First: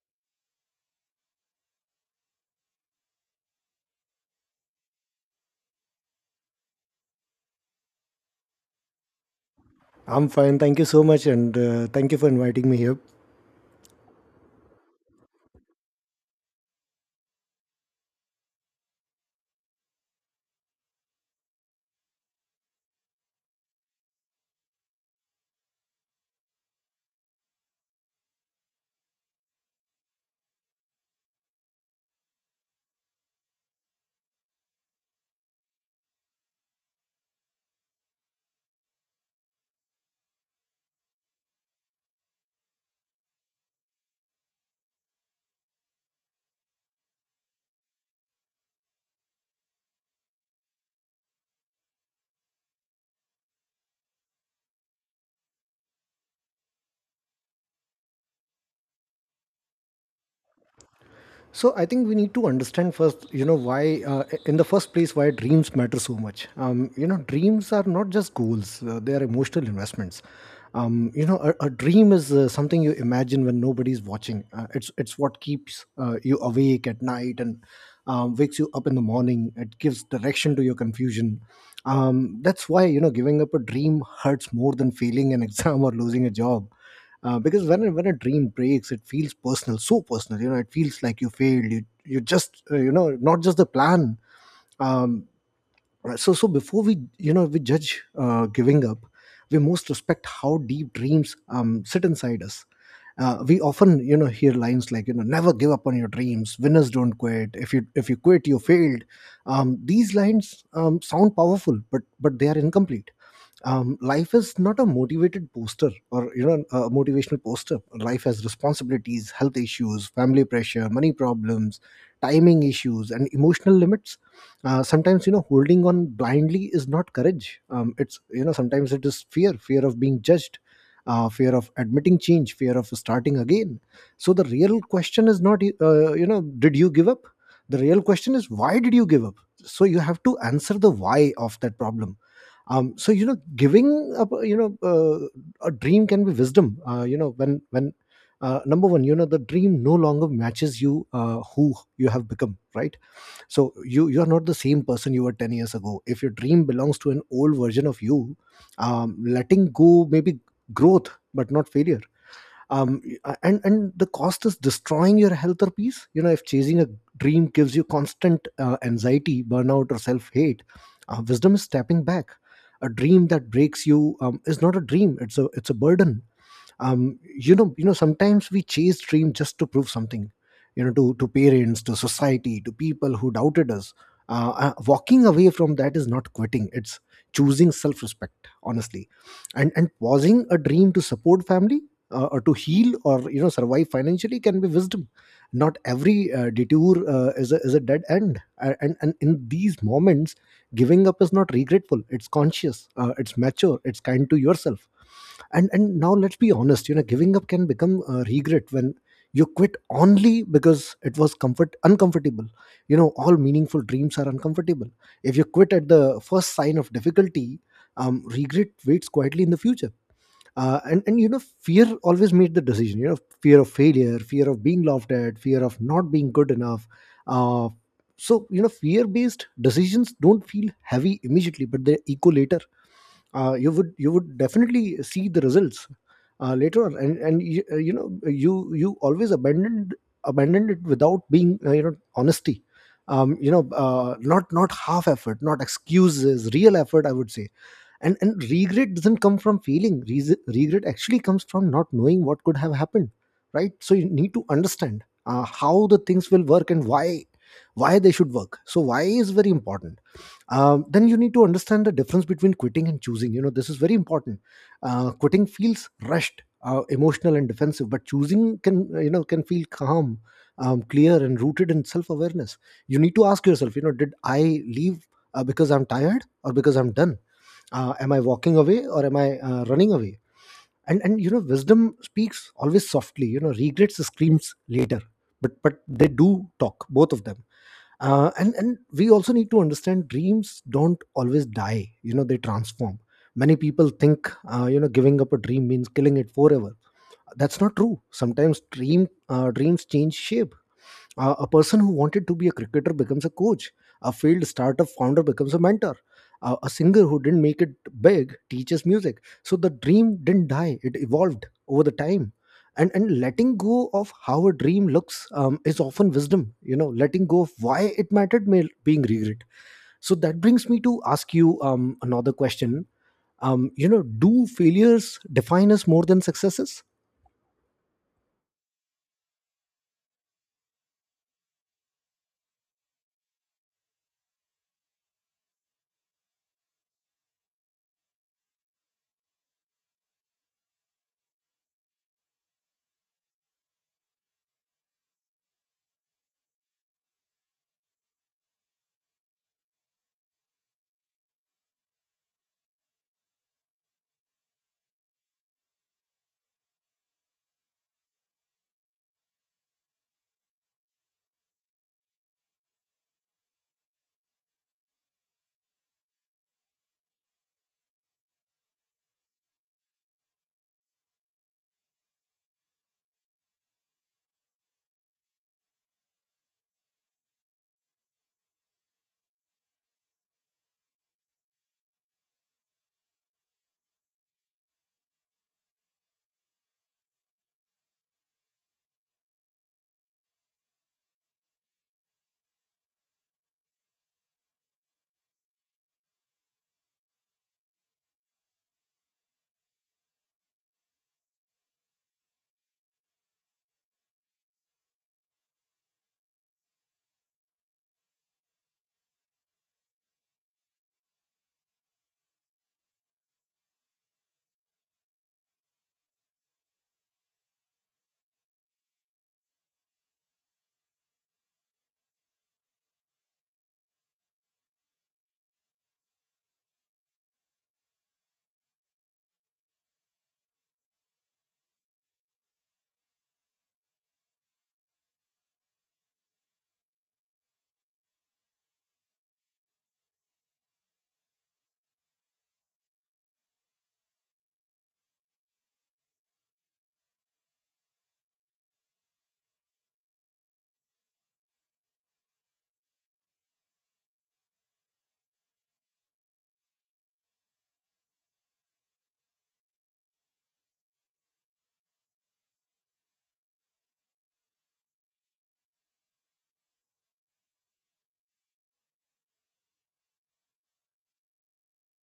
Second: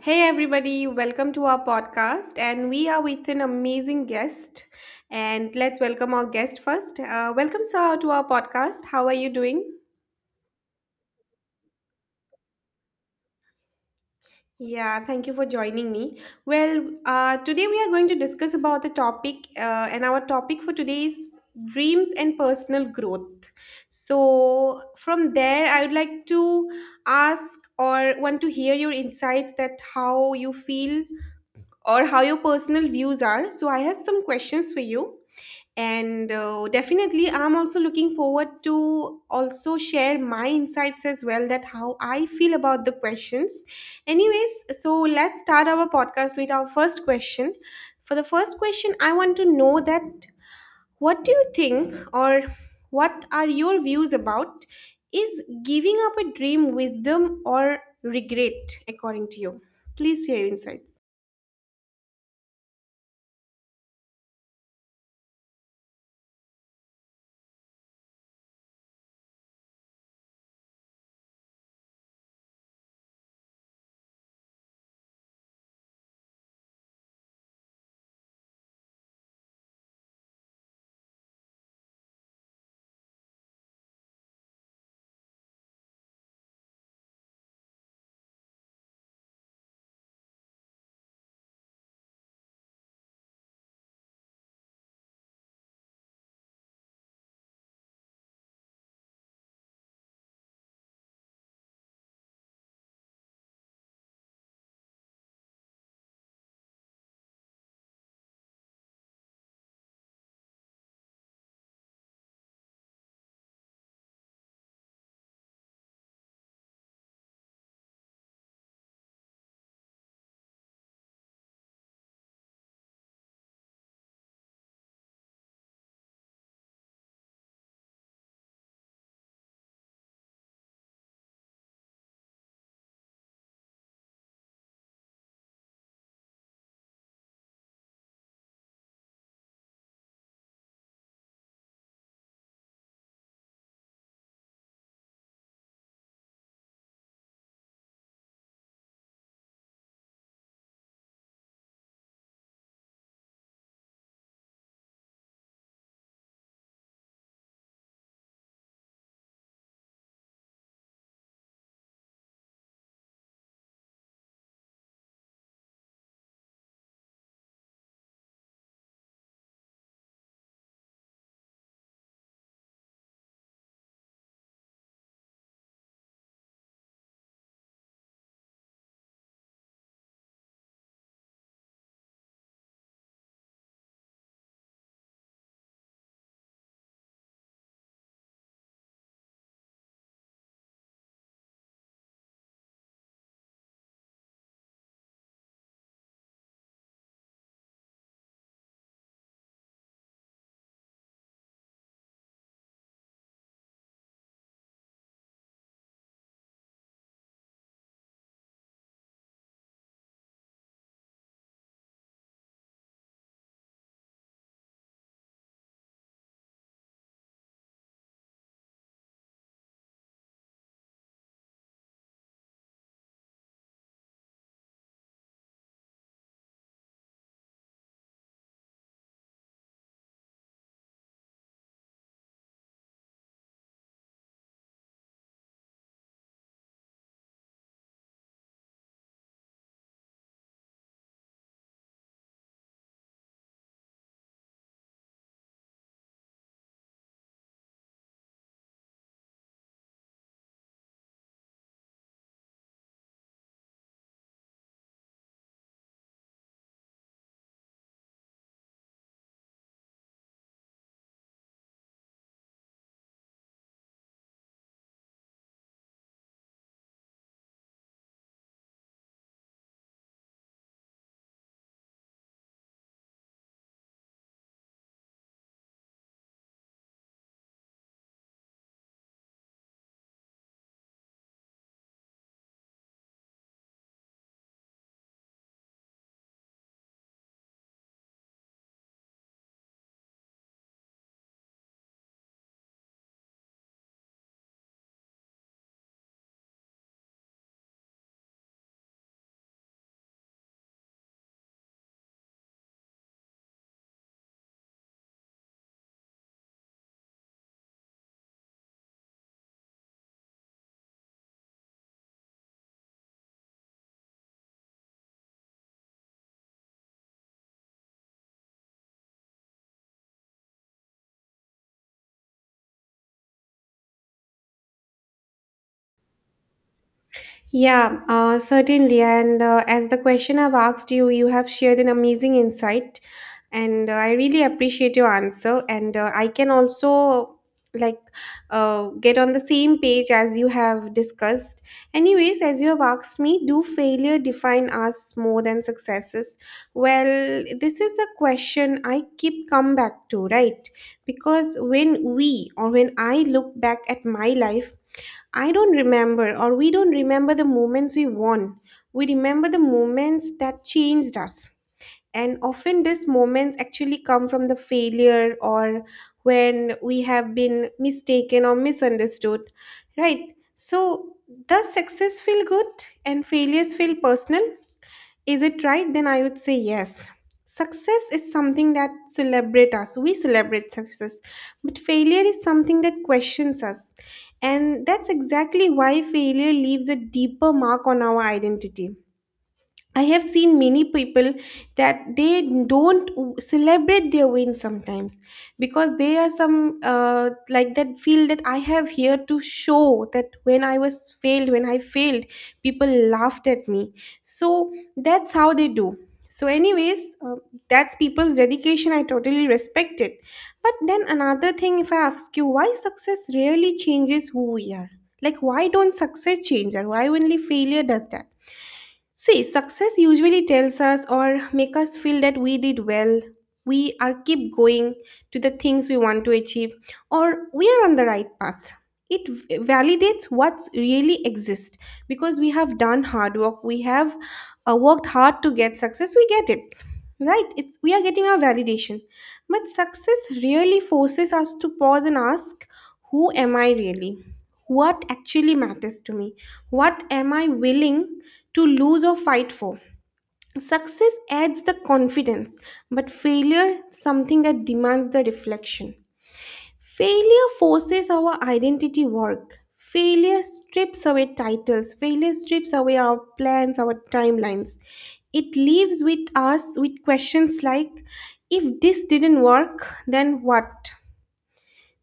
Hey everybody, welcome to our podcast and we are with an amazing guest and let's welcome our guest first. Welcome sir to our podcast. How are you doing? I'm fine. Thank you so much, and thank you for inviting me here. Yeah, thank you for joining me. Today we are going to discuss about the topic, and our topic for today is dreams and personal growth. So from there I would like to ask or want to hear your insights that how you feel or how your personal views are. So I have some questions for you. And definitely, I'm also looking forward to also share my insights as well that how I feel about the questions. Anyways, so let's start our podcast with our first question. For the first question, I want to know that what do you think or what are your views about is giving up a dream wisdom or regret according to you? Please share your insights. So I think we need to understand first, you know, why in the first place why dreams matter so much. Dreams are not just goals; they are emotional investments. A dream is something you imagine when nobody's watching. It's what keeps you awake at night and wakes you up in the morning. It gives direction to your confusion. That's why you know giving up a dream hurts more than failing an exam or losing a job because when a dream breaks, it feels personal, so personal. You know, it feels like you failed, you just, you know, not just the plan. Um right, so before we you know we judge giving up, we most respect how deep dreams sit inside us. We often, you know, hear lines like, you know, never give up on your dreams, winners don't quit, if you quit you failed. These lines sound powerful, but they are incomplete. Life is not a motivated poster, or, you know, a motivational poster. Life has responsibilities, health issues, family pressure, money problems, timing issues, and emotional limits. Sometimes, you know, holding on blindly is not courage. It's, you know, sometimes it is fear. Fear of being judged, fear of admitting change, fear of starting again. So the real question is not, you know, did you give up. The real question is, why did you give up? So you have to answer the why of that problem. So you know, giving up, a dream can be wisdom, you know, when number one, you know, the dream no longer matches you who you have become, right? So you are not the same person you were 10 years ago. If your dream belongs to an old version of you, letting go maybe growth but not failure. um, and the cost is destroying your health or peace. You know, if chasing a dream gives you constant anxiety, burnout, or self-hate, wisdom is stepping back. A dream that breaks you is not a dream, it's a burden. You know, sometimes we chase dream just to prove something, you know, to parents, to society, to people who doubted us. Walking away from that is not quitting, it's choosing self respect, honestly. And pausing a dream to support family, or to heal, or, you know, survive financially can be wisdom. Not every detour is a dead end. And in these moments giving up is not regretful, it's conscious, it's mature, it's kind to yourself. And now let's be honest, you know, giving up can become regret when you quit only because it was comfort uncomfortable. You know, all meaningful dreams are uncomfortable. If you quit at the first sign of difficulty, regret waits quietly in the future. And you know, fear always made the decision. You know, fear of failure, fear of being laughed at, fear of not being good enough. uh, so you know, fear based decisions don't feel heavy immediately, but they echo later. You would, you would definitely see the results later on. You know, you always abandoned it without being you know, honesty. Not half effort, not excuses, real effort, I would say. And regret doesn't come from regret actually comes from not knowing what could have happened, right? So you need to understand how the things will work and why. Why they should work. So why is very important. Then you need to understand the difference between quitting and choosing. You know, this is very important. Quitting feels rushed, emotional, and defensive. But choosing can, you know, can feel calm, clear, and rooted in self-awareness. You need to ask yourself, you know, did I leave because I'm tired, or because I'm done? Am I walking away, or am I running away? And you know, wisdom speaks always softly, you know, regrets screams later. But they do talk, both of them. And we also need to understand, dreams don't always die, you know, they transform. Many people think, you know, giving up a dream means killing it forever. That's not true. Sometimes dreams change shape. A person who wanted to be a cricketer becomes a coach. A failed startup founder becomes a mentor. A singer who didn't make it big teaches music. So the dream didn't die; it evolved over the time. And letting go of how a dream looks is often wisdom. You know, letting go of why it mattered may being regret. So that brings me to ask you another question. You know, do failures define us more than successes? Yeah, certainly. And as the question I've asked you, you have shared an amazing insight, and I really appreciate your answer. And I can also like get on the same page as you have discussed. Anyways, as you have asked me, do failure define us more than successes? Well, this is a question I keep come back to, right? Because when we or when I look back at my life, I don't remember, or we don't remember the moments we won. We remember the moments that changed us. And often, these moments actually come from the failure or when we have been mistaken or misunderstood, right? So, does success feel good and failures feel personal? Is it right? Then I would say yes. Success is something that celebrate us. We celebrate success. But failure is something that questions us. And that's exactly why failure leaves a deeper mark on our identity. I have seen many people that they don't w- celebrate their win sometimes because they are some like that feel that I have here to show that when I failed, people laughed at me. So that's how they do. So, anyways, that's people's dedication. I totally respect it. But then another thing, if I ask you, why success rarely changes who we are? Like, why don't success change? Or why only failure does that? See, success usually tells us or make us feel that we did well. We are keep going to the things we want to achieve or we are on the right path. It validates what's really exists because we have done hard work, we have worked hard to get success we get it, right? It's we are getting our validation. But success really forces us to pause and ask, who am I really? What actually matters to me? What am I willing to lose or fight for? Success adds the confidence, but failure something that demands the reflection. Failure forces our identity work. Failure strips away titles. Failure strips away our plans, our timelines. It leaves with us with questions like, if this didn't work, then what?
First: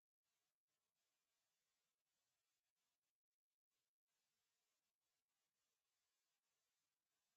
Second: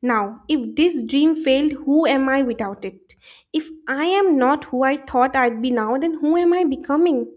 Now, if this dream failed, who am I without it? If I am not who I thought I'd be now, then who am I becoming?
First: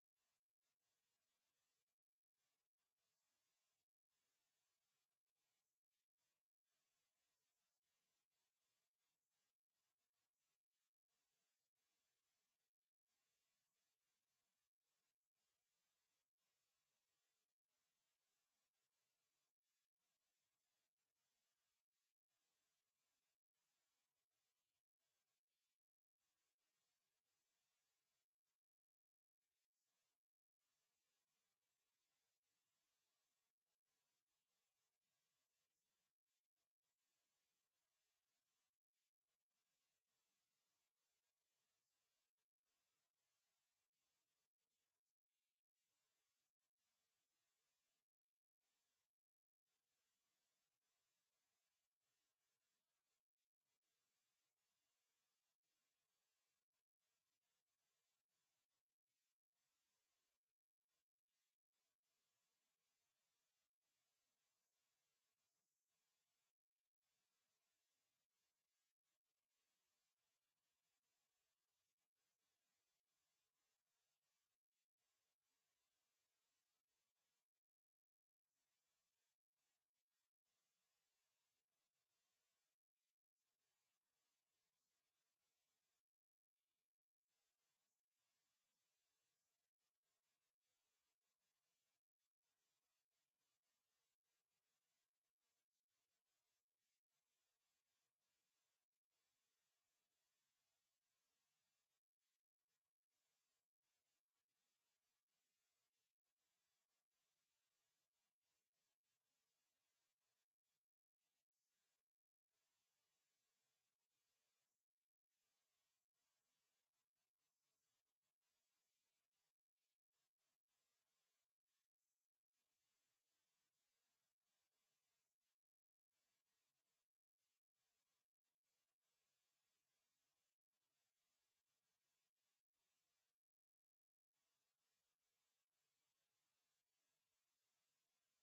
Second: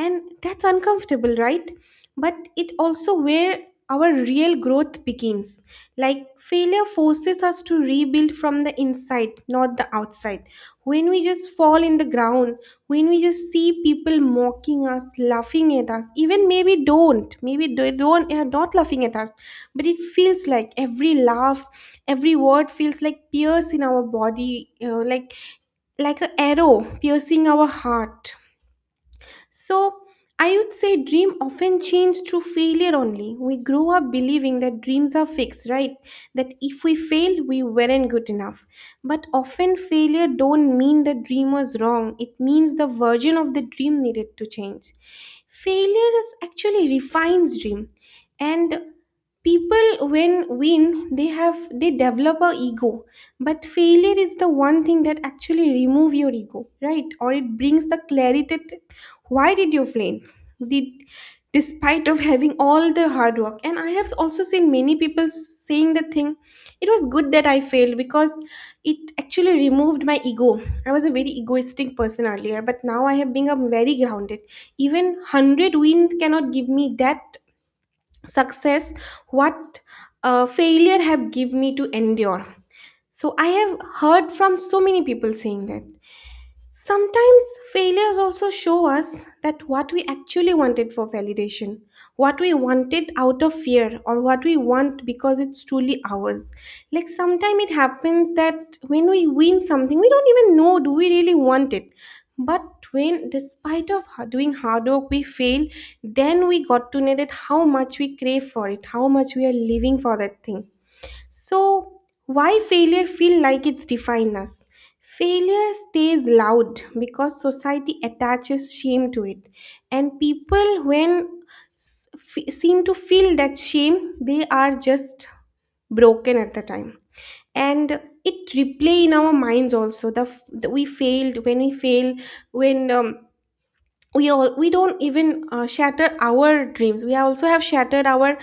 And that's uncomfortable, right? But it also where our real growth begins. Like failure forces us to rebuild from the inside not the outside. When we just fall in the ground, when we just see people mocking us, laughing at us, even maybe don't, maybe they don't are not laughing at us, but it feels like every laugh, every word feels like pierce in our body, like a arrow piercing our heart. So I would say dream often change through failure only. We grow up believing that dreams are fixed, right? That if we fail, we weren't good enough. But often failure don't mean the dream was wrong. It means the version of the dream needed to change. Failure is actually refines dream. And people when win, they develop a ego. But failure is the one thing that actually remove your ego, right? Or it brings the clarity that why did you fail, did despite of having all the hard work. And I have also seen many people saying the thing, it was good that I failed because it actually removed my ego. I was a very egoistic person earlier but now I have become very grounded. Even 100 wins cannot give me that success what failure have give me to endure. So I have heard from so many people saying that sometimes failures also show us that what we actually wanted for validation, what we wanted out of fear, or what we want because it's truly ours. Like sometimes it happens that when we win something, we don't even know do we really want it. But when, doing hard work, we fail, then we got to know that how much we crave for it, how much we are living for that thing. So, why failure feel like it's define us? Failure stays loud because society attaches shame to it, and people when seem to feel that shame, they are just broken at the time. And it replay in our minds also, the, f- the we failed, when we fail, when we all, we don't even shatter our dreams, we also have shattered our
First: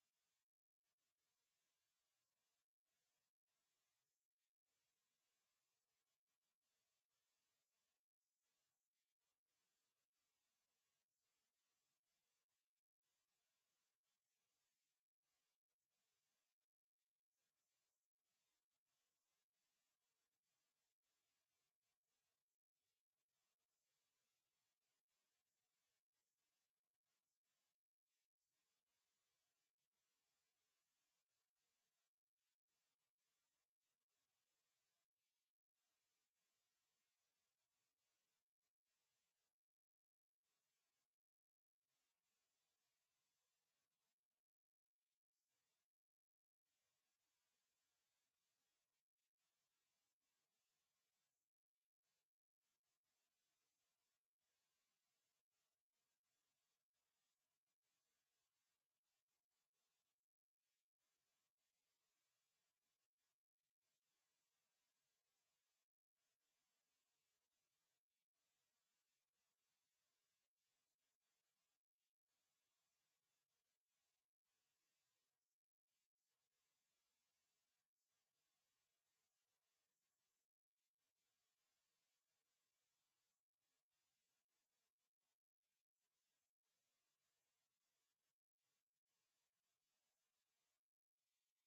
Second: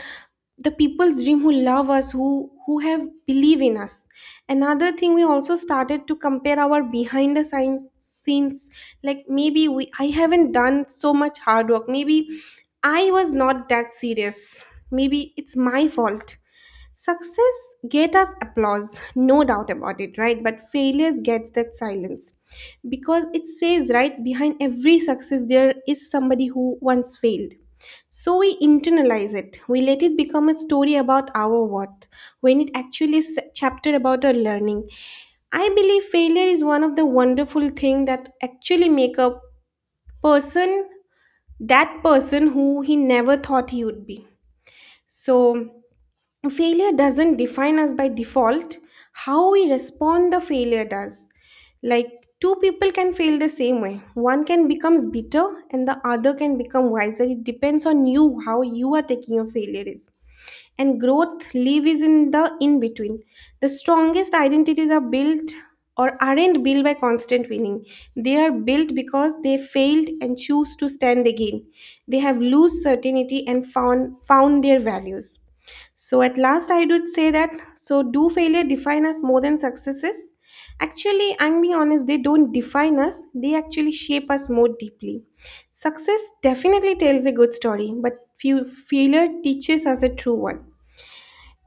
the people's dream who love us, who have believe in us. Another thing, we also started to compare our behind the scenes, like maybe we I haven't done so much hard work, maybe I was not that serious, maybe it's my fault. Success get us applause, no doubt about it, right? But failures gets that silence because it says right behind every success there is somebody who once failed. So we internalize it. We let it become a story about our worth when it actually is a chapter about our learning. I believe failure is one of the wonderful thing that actually make a person that person who he never thought he would be. So failure doesn't define us by default, how we respond the failure does. Like two people can fail the same way, one can becomes bitter and the other can become wiser. It depends on you how you are taking your failure is. And growth live is in the in between. The strongest identities are built or aren't built by constant winning. They are built because they failed and choose to stand again. They have lost certainty and found their values. So at last, I would say that, so do failure define us more than successes? Actually, I'm being honest, they don't define us. They actually shape us more deeply. Success definitely tells a good story, but few failure teaches us a true one.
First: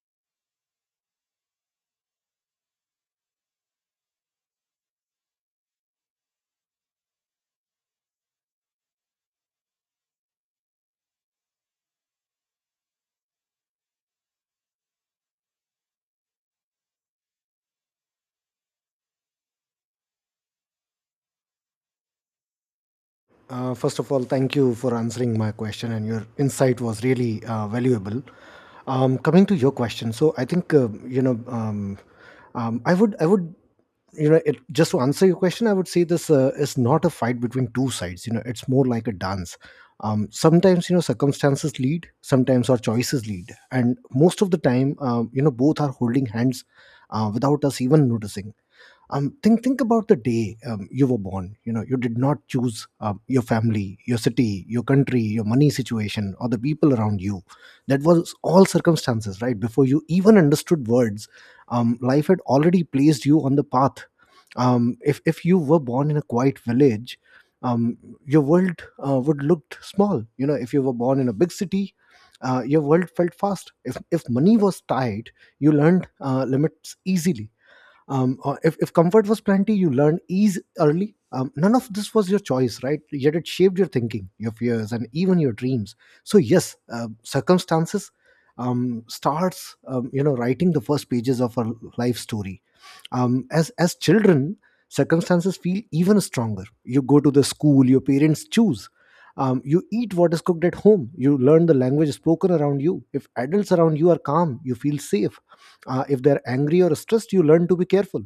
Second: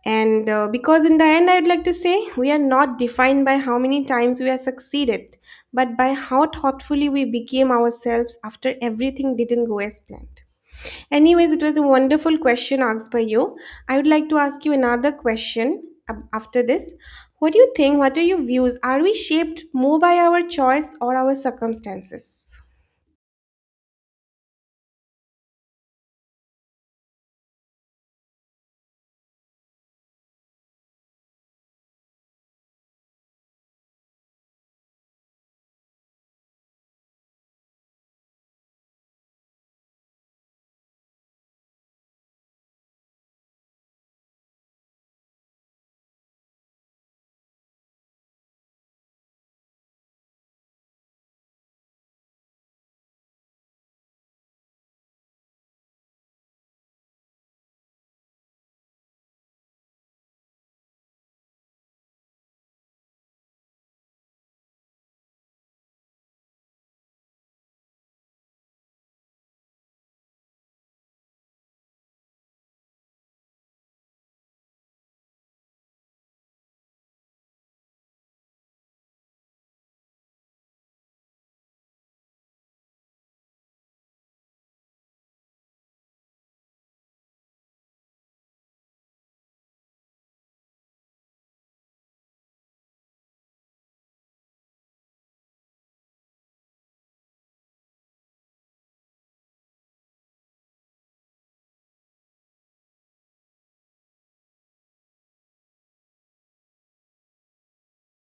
And because in the end, I'd like to say we are not defined by how many times we have succeeded, but by how thoughtfully we became ourselves after everything didn't go as planned. Anyways, it was a wonderful question asked by you. I would like to ask you another question after this. What do you think? What are your views? Are we shaped more by our choice or our circumstances? First of all, thank you for answering my question, and your insight was really valuable. Coming to your question, so I think, um, I would, I would, you know, just to answer your question, I would say this is not a fight between two sides. You know, it's more like a dance. Sometimes, you know, circumstances lead, sometimes our choices lead, and most of the time, you know, both are holding hands without us even noticing. Think about the day you were born. You know, you did not choose your family, your city, your country, your money situation, or the people around you. That was all circumstances, right? Before you even understood words, life had already placed you on the path. If you were born in a quiet village, um, your world would looked small. You know, if you were born in a big city, your world felt fast. If money was tight, you learned limits easily. Or if comfort was plenty, you learned ease early. None of this was your choice, right? Yet it shaped your thinking, your fears, and even your dreams. So yes, circumstances starts, you know, writing the first pages of our life story. As children, circumstances feel even stronger. You go to the school your parents choose, you eat what is cooked at home, you learn the language spoken around you. If adults around you are calm, you feel safe. If they're angry or stressed, you learn to be careful.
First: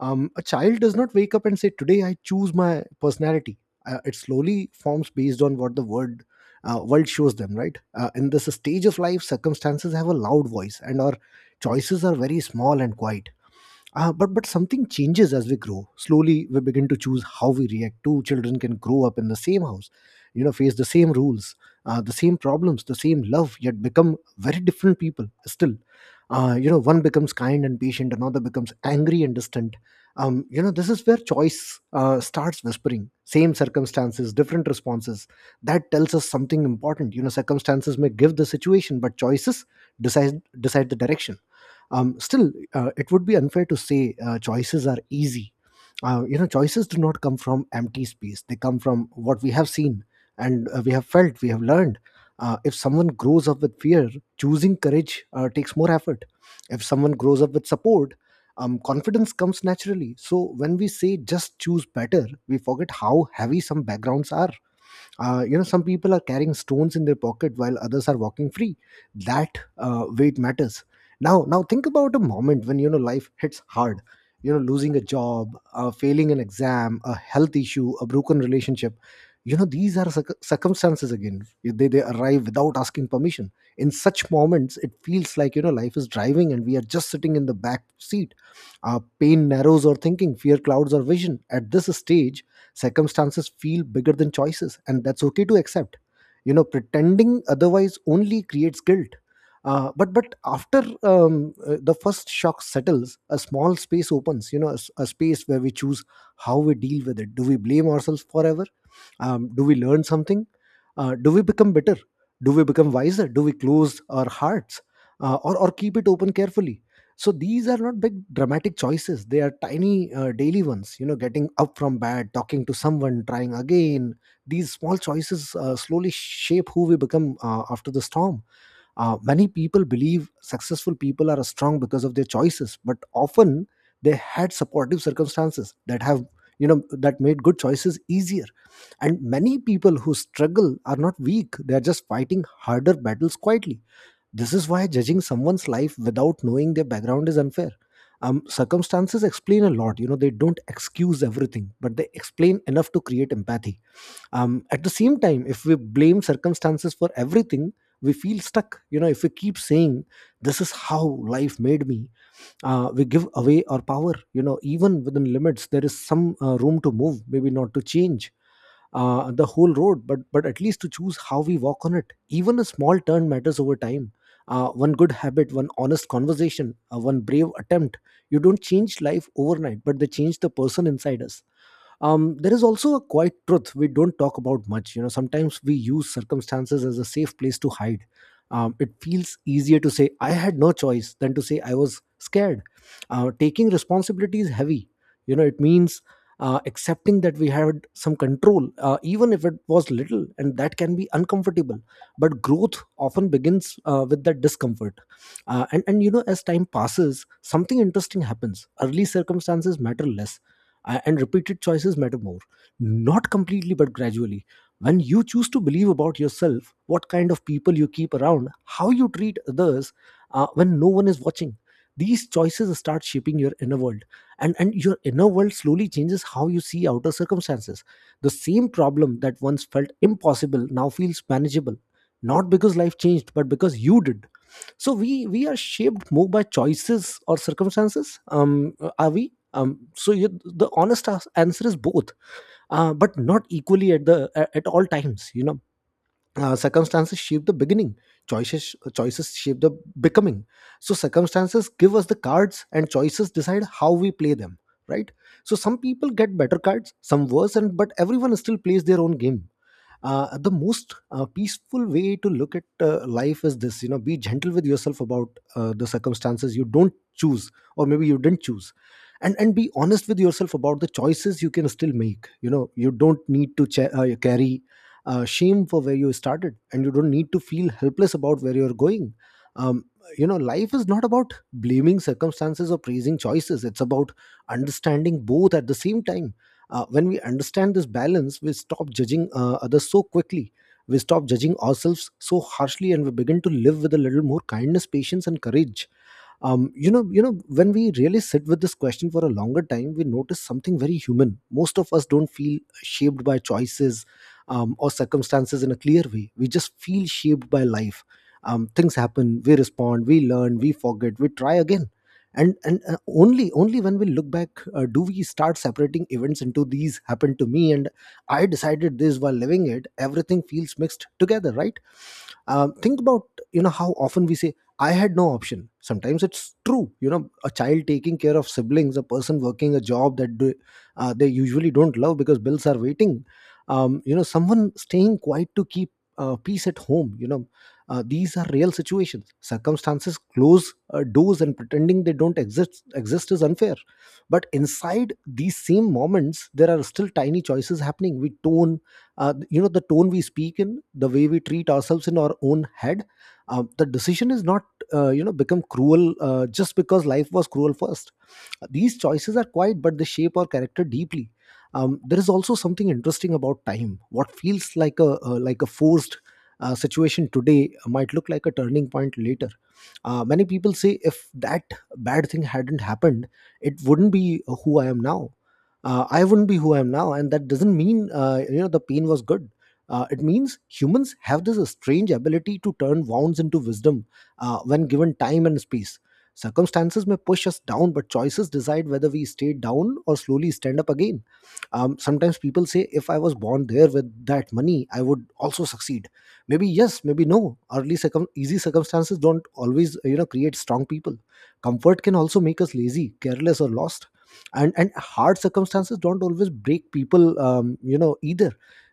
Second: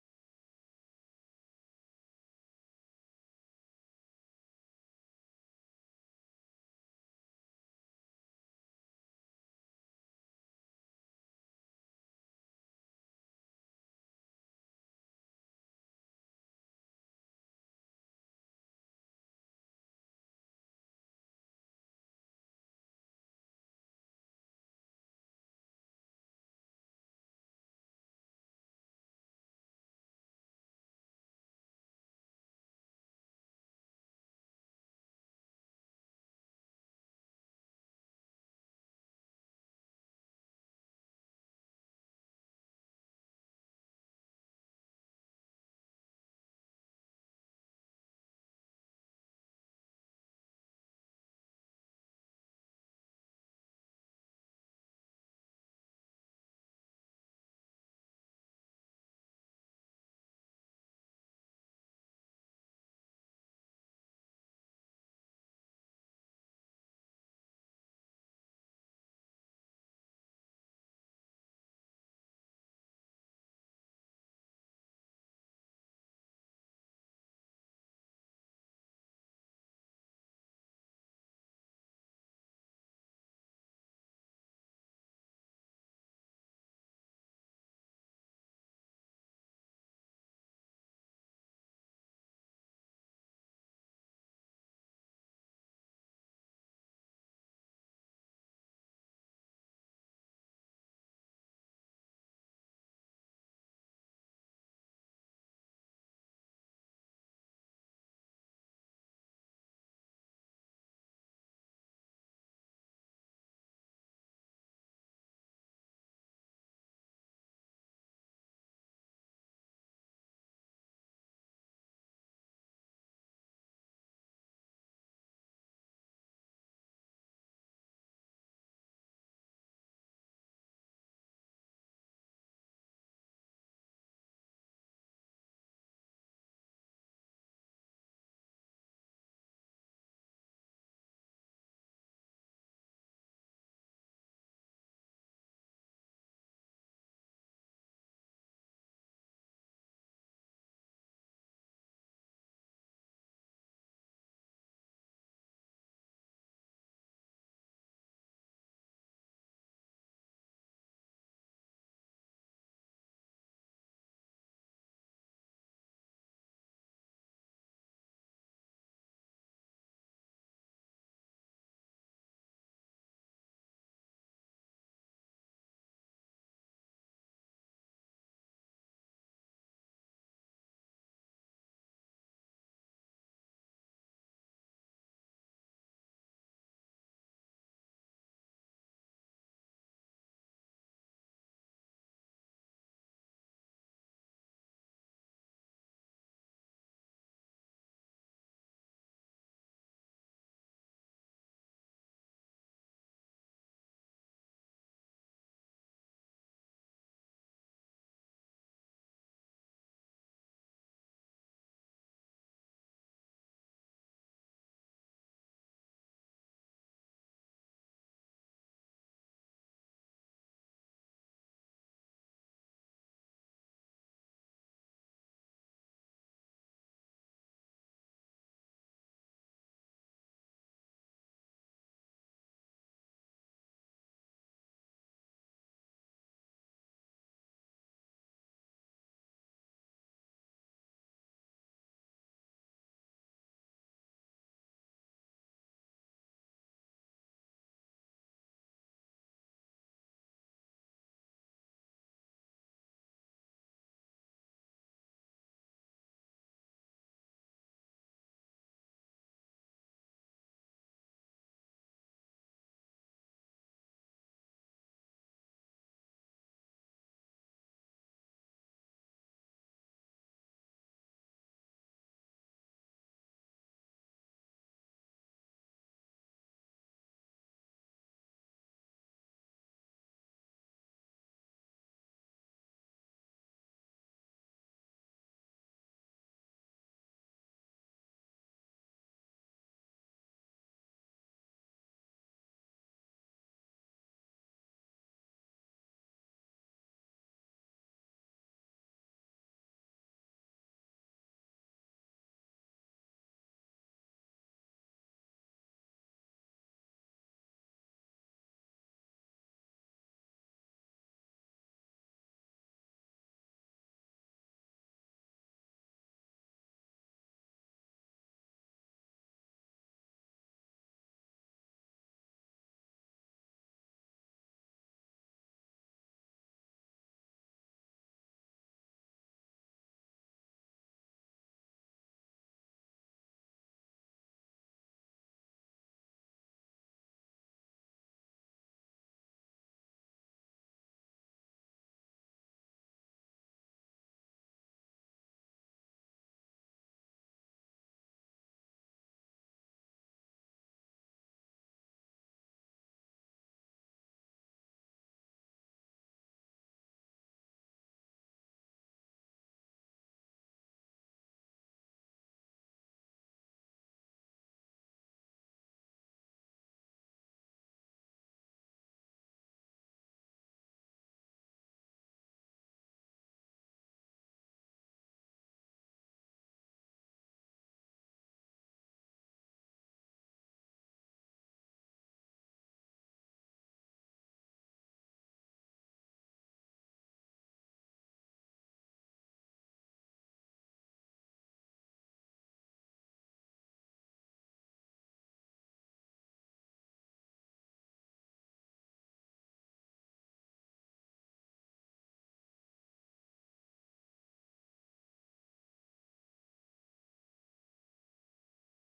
A child does not wake up and say, "Today I choose my personality." It slowly forms based on what the world shows them. Right, in this stage of life, circumstances have a loud voice, and our choices are very small and quiet. But something changes as we grow. Slowly, we begin to choose how we react. Two children can grow up in the same house, you know, face the same rules, the same problems, the same love, yet become very different people. Still, you know, one becomes kind and patient, another becomes angry and distant. You know, this is where choice starts whispering. Same circumstances, different responses. That tells us something important. You know, circumstances may give the situation, but choices decide the direction. Still, it would be unfair to say choices are easy. You know, choices do not come from empty space. They come from what we have seen and we have felt, we have learned. If someone grows up with fear, choosing courage takes more effort. If someone grows up with support, confidence comes naturally. So when we say just choose better, we forget how heavy some backgrounds are. You know, some people are carrying stones in their pocket while others are walking free. That weight matters. Now think about a moment when, you know, life hits hard. You know, losing a job, failing an exam, a health issue, a broken relationship. You know, these are circumstances. Again, they arrive without asking permission. In such moments, it feels like, you know, life is driving and we are just sitting in the back seat. Pain narrows our thinking, fear clouds our vision. At this stage, circumstances feel bigger than choices, and that's okay to accept. You know, pretending otherwise only creates guilt. But after the first shock settles, a small space opens. You know, a space where we choose how we deal with it. Do we blame ourselves forever? Do we learn something? Do we become better? Do we become wiser? Do we close our hearts, or keep it open carefully? So these are not big dramatic choices. They are tiny daily ones. You know, getting up from bed, talking to someone, trying again. These small choices slowly shape who we become after the storm. Many people believe successful people are strong because of their choices, but often they had supportive circumstances that have, you know, that made good choices easier. And many people who struggle are not weak. They are just fighting harder battles quietly. This is why judging someone's life without knowing their background is unfair. Circumstances explain a lot. You know, they don't excuse everything, but they explain enough to create empathy. At the same time, if we blame circumstances for everything, we feel stuck. You know, if we keep saying, "This is how life made me," we give away our power. You know, even within limits, there is some room to move, maybe not to change the whole road, but at least to choose how we walk on it. Even a small turn matters over time. One good habit, one honest conversation, one brave attempt. You don't change life overnight, but they change the person inside us. There is also a quiet truth we don't talk about much. You know, sometimes we use circumstances as a safe place to hide. It feels easier to say I had no choice than to say I was scared. Taking responsibility is heavy. You know, it means accepting that we had some control, even if it was little, and that can be uncomfortable. But growth often begins with that discomfort. And you know, as time passes, something interesting happens. Early circumstances matter less, and repeated choices matter more. Not completely, but gradually. When you choose to believe about yourself, what kind of people you keep around, how you treat others, when no one is watching, these choices start shaping your inner world. And your inner world slowly changes how you see outer circumstances. The same problem that once felt impossible now feels manageable, not because life changed, but because you did. So we are shaped more by choices or circumstances? Are we so you, The honest answer is both. But not equally at at all times, you know. Circumstances shape the beginning. Choices shape the becoming. So circumstances give us the cards, and choices decide how we play them, right? So some people get better cards, some worse, and but everyone still plays their own game. The most peaceful way to look at life is this. You know, be gentle with yourself about the circumstances you don't choose, or maybe you didn't choose, and be honest with yourself about the choices you can still make. You know, you don't need to carry shame for where you started, and you don't need to feel helpless about where you're going. um, you know, life is not about blaming circumstances or praising choices. It's about understanding both at the same time. When we understand this balance, we stop judging others so quickly. We stop judging ourselves so harshly, and we begin to live with a little more kindness, patience, and courage. You know, when we really sit with this question for a longer time, we notice something very human. Most of us don't feel shaped by choices or circumstances in a clear way. We just feel shaped by life. Things happen, we respond, we learn, we forget, we try again. And only when we look back, do we start separating events into, "These happened to me," and, "I decided this." While living it, everything feels mixed together, right? Think about, you know, how often we say, "I had no option." Sometimes it's true. You know, a child taking care of siblings, a person working a job that they usually don't love because bills are waiting, you know, someone staying quiet to keep peace at home. You know, these are real situations. Circumstances close doors, and pretending they don't exist is unfair. But inside these same moments, there are still tiny choices happening. We tone You know, the tone we speak in, the way we treat ourselves in our own head. The decision is not, you know, become cruel just because life was cruel first. These choices are quiet, but they shape our character deeply. There is also something interesting about time. What feels like a forced situation today might look like a turning point later. Many people say, if that bad thing hadn't happened, it wouldn't be who I am now. I wouldn't be who I am now, and that doesn't mean you know, the pain was good. It means humans have this strange ability to turn wounds into wisdom when given time and space. Circumstances may push us down, but choices decide whether we stay down or slowly stand up again. Sometimes people say, if I was born there with that money, I would also succeed. Maybe yes, maybe no. Easy circumstances don't always, you know, create strong people. Comfort can also make us lazy, careless, or lost. And hard circumstances don't always break people, you know, either.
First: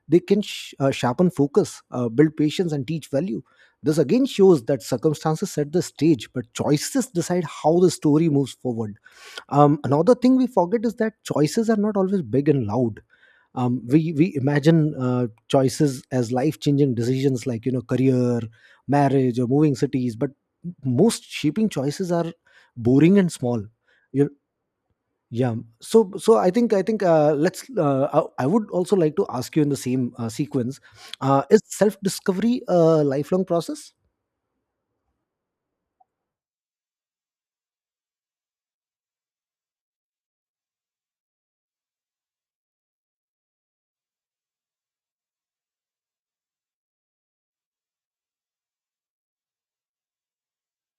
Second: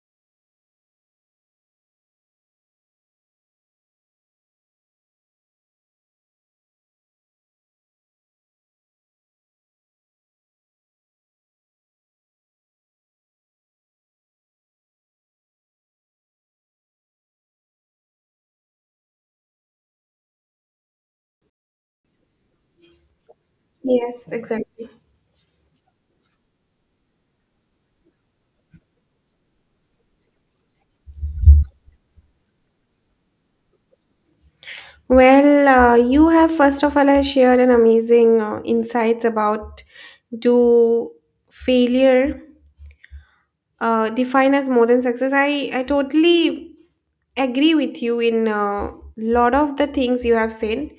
They can sharpen focus, build patience, and teach value. This again shows that circumstances set the stage, but choices decide how the story moves forward. Another thing we forget is that choices are not always big and loud. We imagine choices as life changing decisions, like, you know, career, marriage, or moving cities, but most shaping choices are boring and small. You Yes, exactly. yeah. So so I think let's. I would also like to ask you in the same sequence: is self discovery a lifelong process? Well, you have first of all has shared an amazing insights about do failure define as more than success. I totally agree with you in a lot of the things you have said.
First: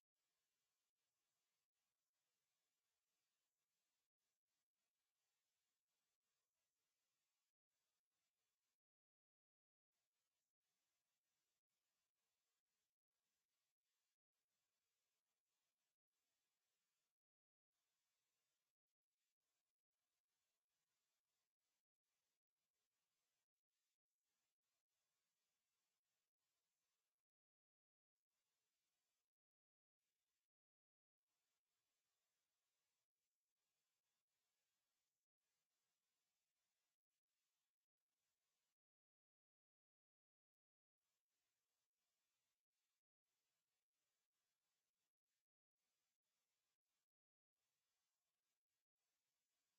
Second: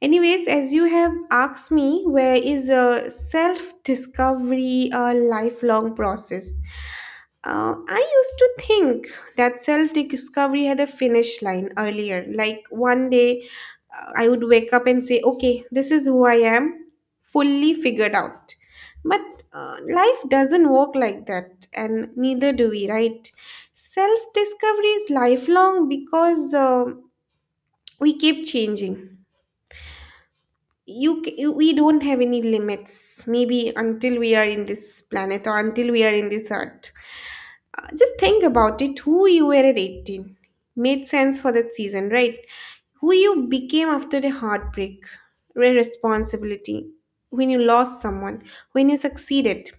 Anyways, as you have asked me, where is a self discovery a lifelong process? I used to think that self discovery had a finish line earlier. Like one day I would wake up and say, okay, this is who I am, fully figured out. But life doesn't work like that, and neither do we, right? Self discovery is lifelong because we keep changing. We don't have any limits, maybe until we are in this planet or until we are in this earth. Just think about it, who you were at 18 made sense for that season, right? Who you became after the heartbreak, responsibility, when you lost someone, when you succeeded,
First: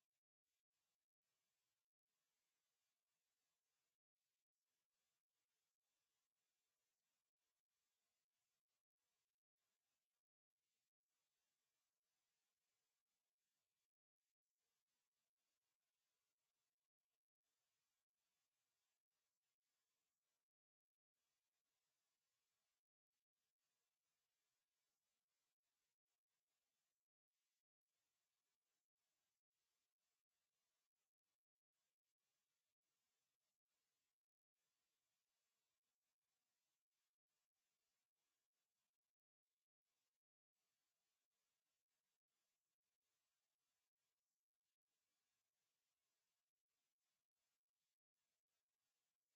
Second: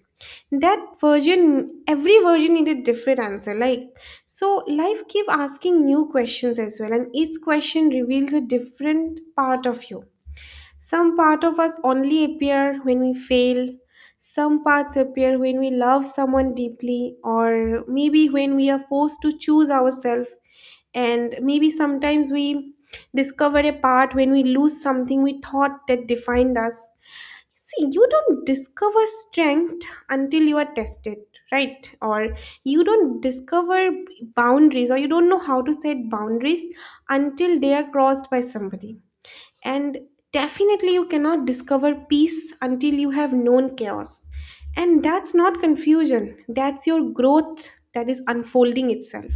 that version, every version needed different answer. Like so life keep asking new questions as well and each question reveals a different part of you. Some part of us only appear when we fail. Some parts appear when we love someone deeply, or maybe when we are forced to choose ourselves. And maybe sometimes we discover a part when we lose something we thought that defined us. See, you don't discover strength until you are tested, right? Or you don't discover boundaries, or you don't know how to set boundaries until they are crossed by somebody. And definitely, you cannot discover peace until you have known chaos. And that's not confusion, that's your growth that is unfolding itself.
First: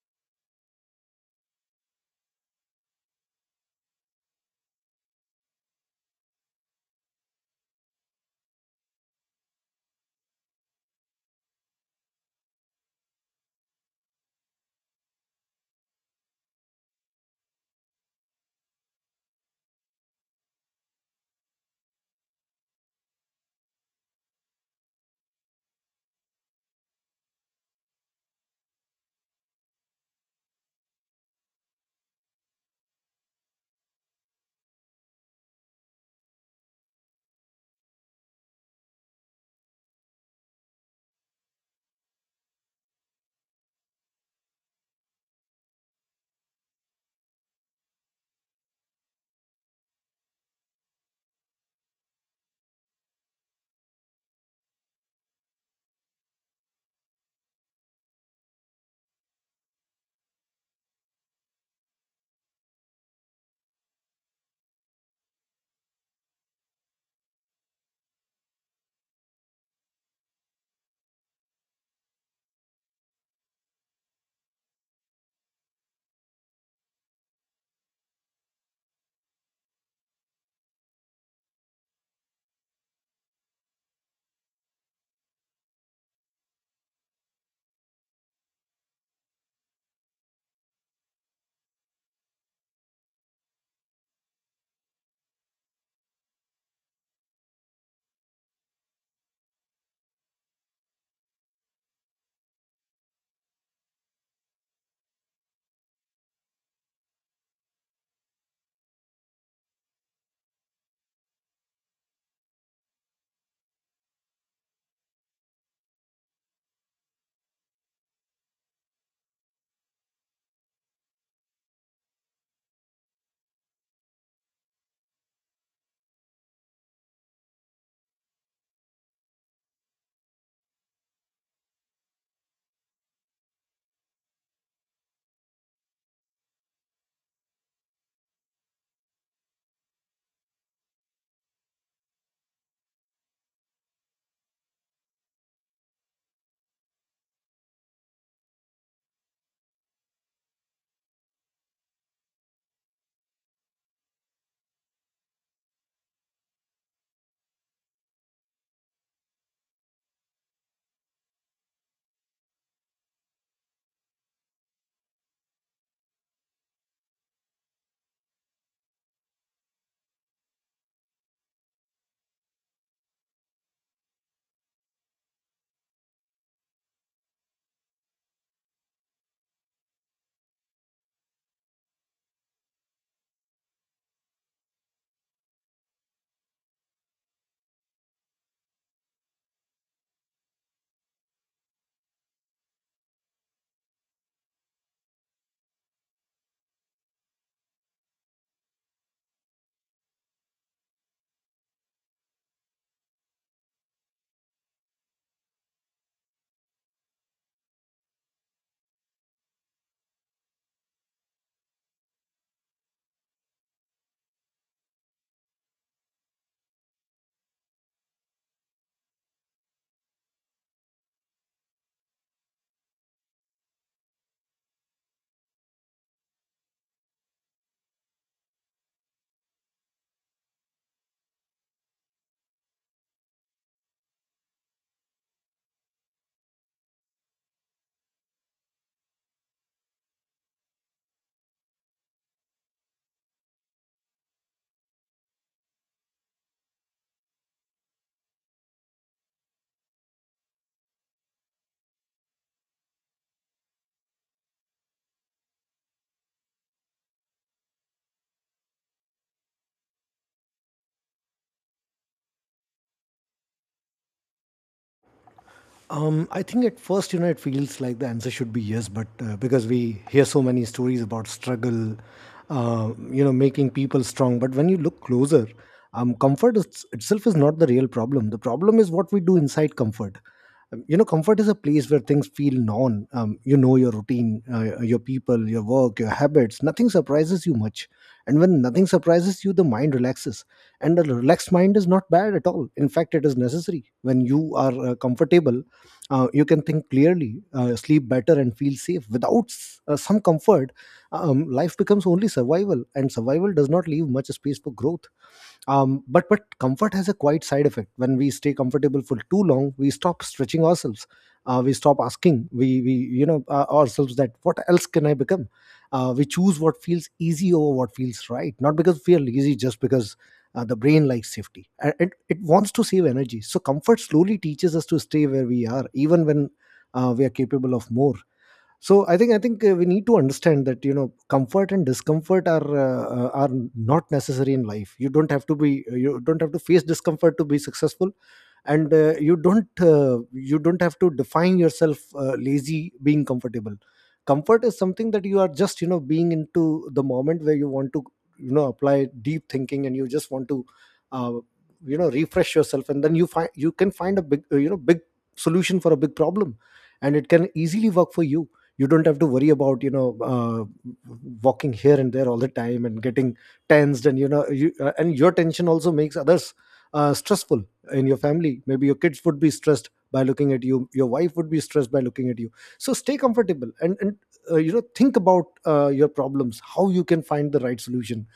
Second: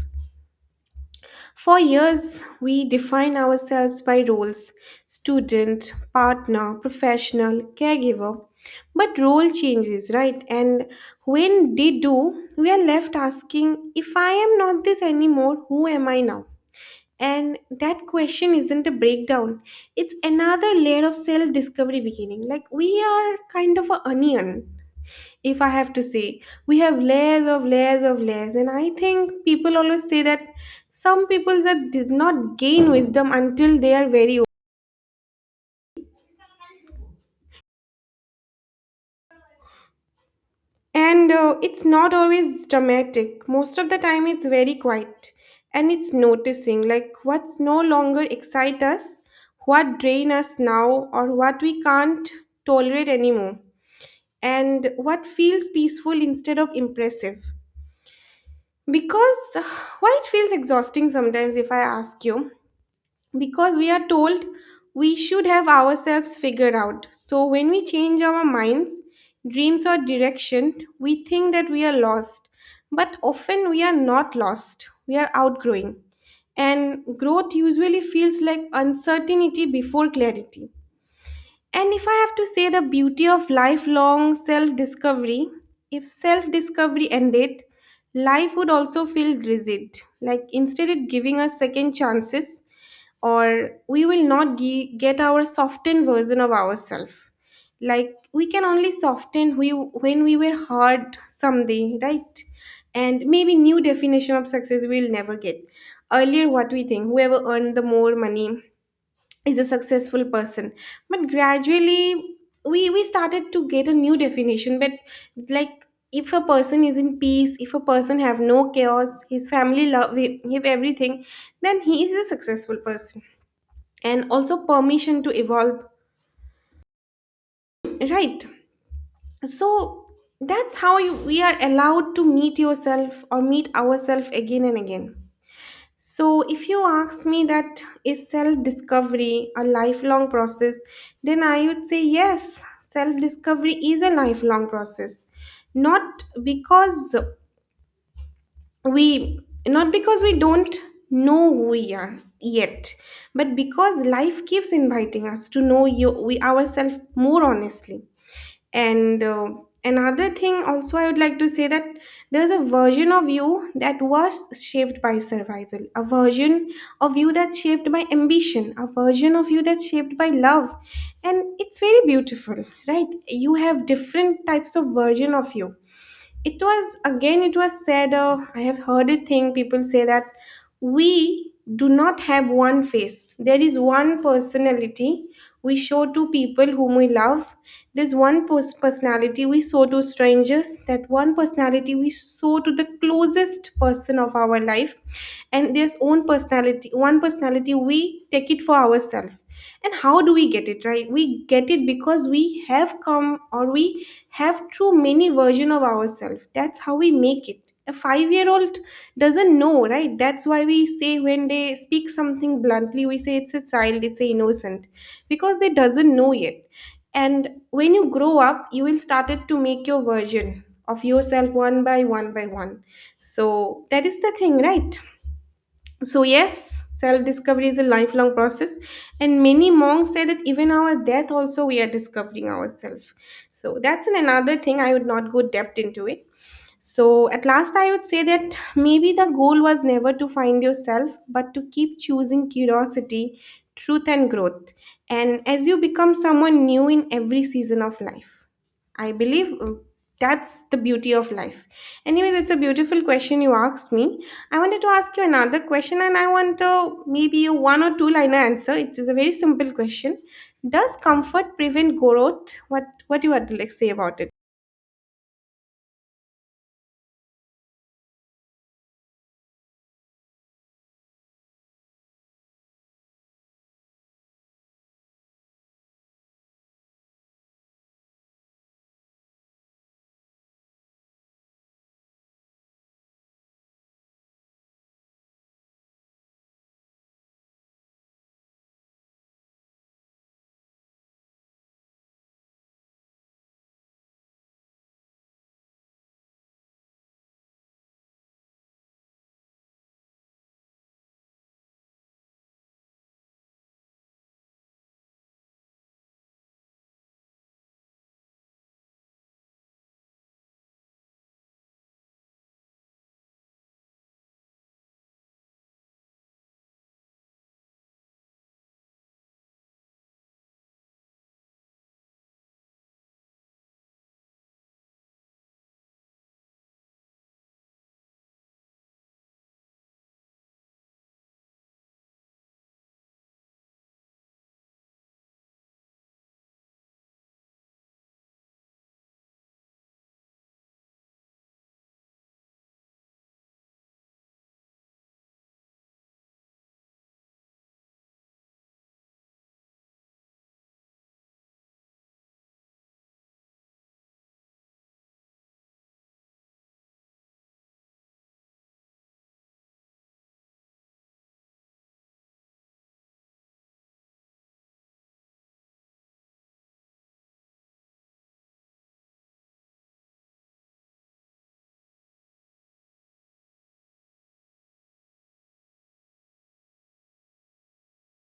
For years, we define ourselves by roles student, partner, professional, caregiver. But role changes, right? And when they do, we are left asking if I am not this anymore, who am I now? And that question isn't a breakdown. It's another layer of self discovery beginning. Like we are kind of an onion, if I have to say. We have layers of layers of layers. And I think people always say that some people that did not gain wisdom until they are very old. And It's not always dramatic. Most of the time, it's very quiet. And it's noticing like what's no longer excite us, what drain us now, or what we can't tolerate anymore. And what feels peaceful instead of impressive. Because why it feels exhausting sometimes, if I ask you, because we are told we should have ourselves figured out. So when we change our minds, dreams, or direction, we think that we are lost. But often we are not lost, we are outgrowing. And growth usually feels like uncertainty before clarity. And if I have to say the beauty of lifelong self discovery, if self discovery ended, life would also feel rigid. Like instead of giving us second chances, or we will not get our softened version of ourselves. Like we can only soften we, when we were hard someday, right? And maybe new definition of success we'll never get. Earlier, what we think, whoever earned the more money is a successful person, but gradually we started to get a new definition, but like, if a person is in peace, if a person have no chaos, his family love him, have everything, then he is a successful person. And also permission to evolve, right? So that's how you, we are allowed to meet yourself or meet ourselves again and again. So, if you ask me that is self discovery a lifelong process, then I would say yes, self discovery is a lifelong process. Not because we Not because we don't know who we are yet, but because life keeps inviting us to know you we ourselves more honestly. And Another thing also I would like to say that there's a version of you that was shaped by survival, a version of you that's shaped by ambition, a version of you that's shaped by love. And it's very beautiful, right? You have different types of version of you. It was again it was said, I have heard a thing people say that we do not have one face. There is one personality we show to people whom we love. There's one personality we show to strangers, that one personality we show to the closest person of our life. And there's own personality, one personality we take it for ourselves. And how do we get it, right? We get it because we have come, or we have too many version of ourselves, that's how we make it. A 5-year-old doesn't know, right? That's why we say when they speak something bluntly, we say it's a child, it's a innocent, because they doesn't know yet. And when you grow up, you will started to make your version of yourself one by one by one. So that is the thing, right? So, yes, self discovery is a lifelong process, and many monks say that even our death, also, we are discovering ourselves. So, that's an another thing I would not go depth into it. So, at last, I would say that maybe the goal was never to find yourself, but to keep choosing curiosity, truth, and growth. And as you become someone new in every season of life, I believe that's the beauty of life. Anyways, it's a beautiful question you asked me. I wanted to ask you another question, and I want to maybe a one or two liner answer. It is a very simple question. Does comfort prevent growth? What do you have to like say about it? I think at first, you know, it feels like the answer should be yes, but because we hear so many stories about struggle, you know, making people strong. But when you look closer, itself is not the real problem. The problem is what we do inside comfort. You know, comfort is a place where things feel known. You know, your routine, your people, school, your work, your habits, nothing surprises you much. And when nothing surprises you, the mind relaxes. And a relaxed mind is not bad at all. In fact, it is necessary. When you are comfortable, you can think clearly, sleep better, and feel safe. Without some comfort, life becomes only survival, and survival does not leave much space for growth. But comfort has a quite side effect. When we stay comfortable for too long, we stop stretching ourselves. Uh, we stop asking we you know ourselves, that what else can I become? We choose what feels easy over what feels right, not because we are lazy, just because the brain likes safety and it wants to save energy. So comfort slowly teaches us to stay where we are even when we are capable of more. So i think i think uh, we need to understand that, you know, comfort and discomfort are not necessary in life. You don't have to be you don't have to face discomfort to be successful, and you don't have to define yourself lazy being comfortable. Comfort is something that you are just, you know, being into the moment where you want to, you know, apply deep thinking, and you just want to uh, you know, refresh yourself. And then you find, you can find a big you know, big solution for a big problem, and it can easily work for you. You don't have to worry about, you know, walking here and there all the time and getting tensed, and you know, you and your tension also makes others stressful in your family. Maybe your kids would be stressed by looking at you, your wife would be stressed by looking at you. So stay comfortable, and you know, think about your problems, how you can find the right solution,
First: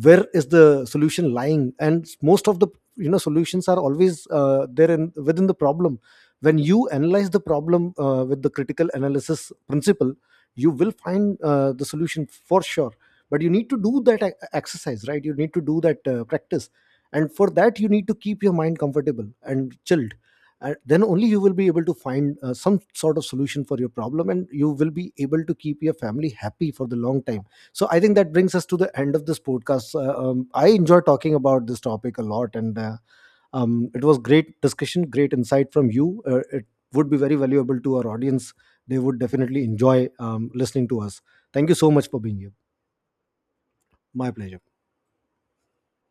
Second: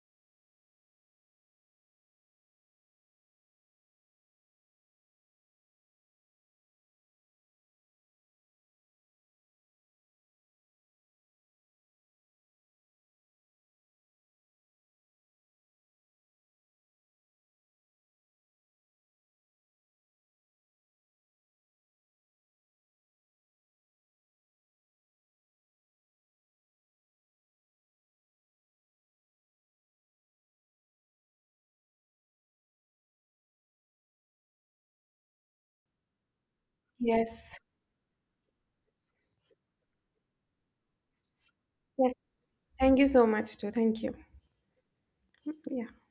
where is the solution lying. And most of the, you know, solutions are always there in within the problem. When you analyze the problem with the critical analysis principle, you will find the solution for sure. But you need to do that exercise, right? You need to do that practice. And for that, you need to keep your mind comfortable and chilled, and then only you will be able to find some sort of solution for your problem, and you will be able to keep your family happy for the long time. So I think that brings us to the end of this podcast. I enjoy talking about this topic a lot, and it was great discussion, great insight from you. It would be very Yes. valuable to our audience. They would definitely enjoy listening to us. Thank you so much Yes. for being here. Thank you so much, too. Thank you. My pleasure. Yeah.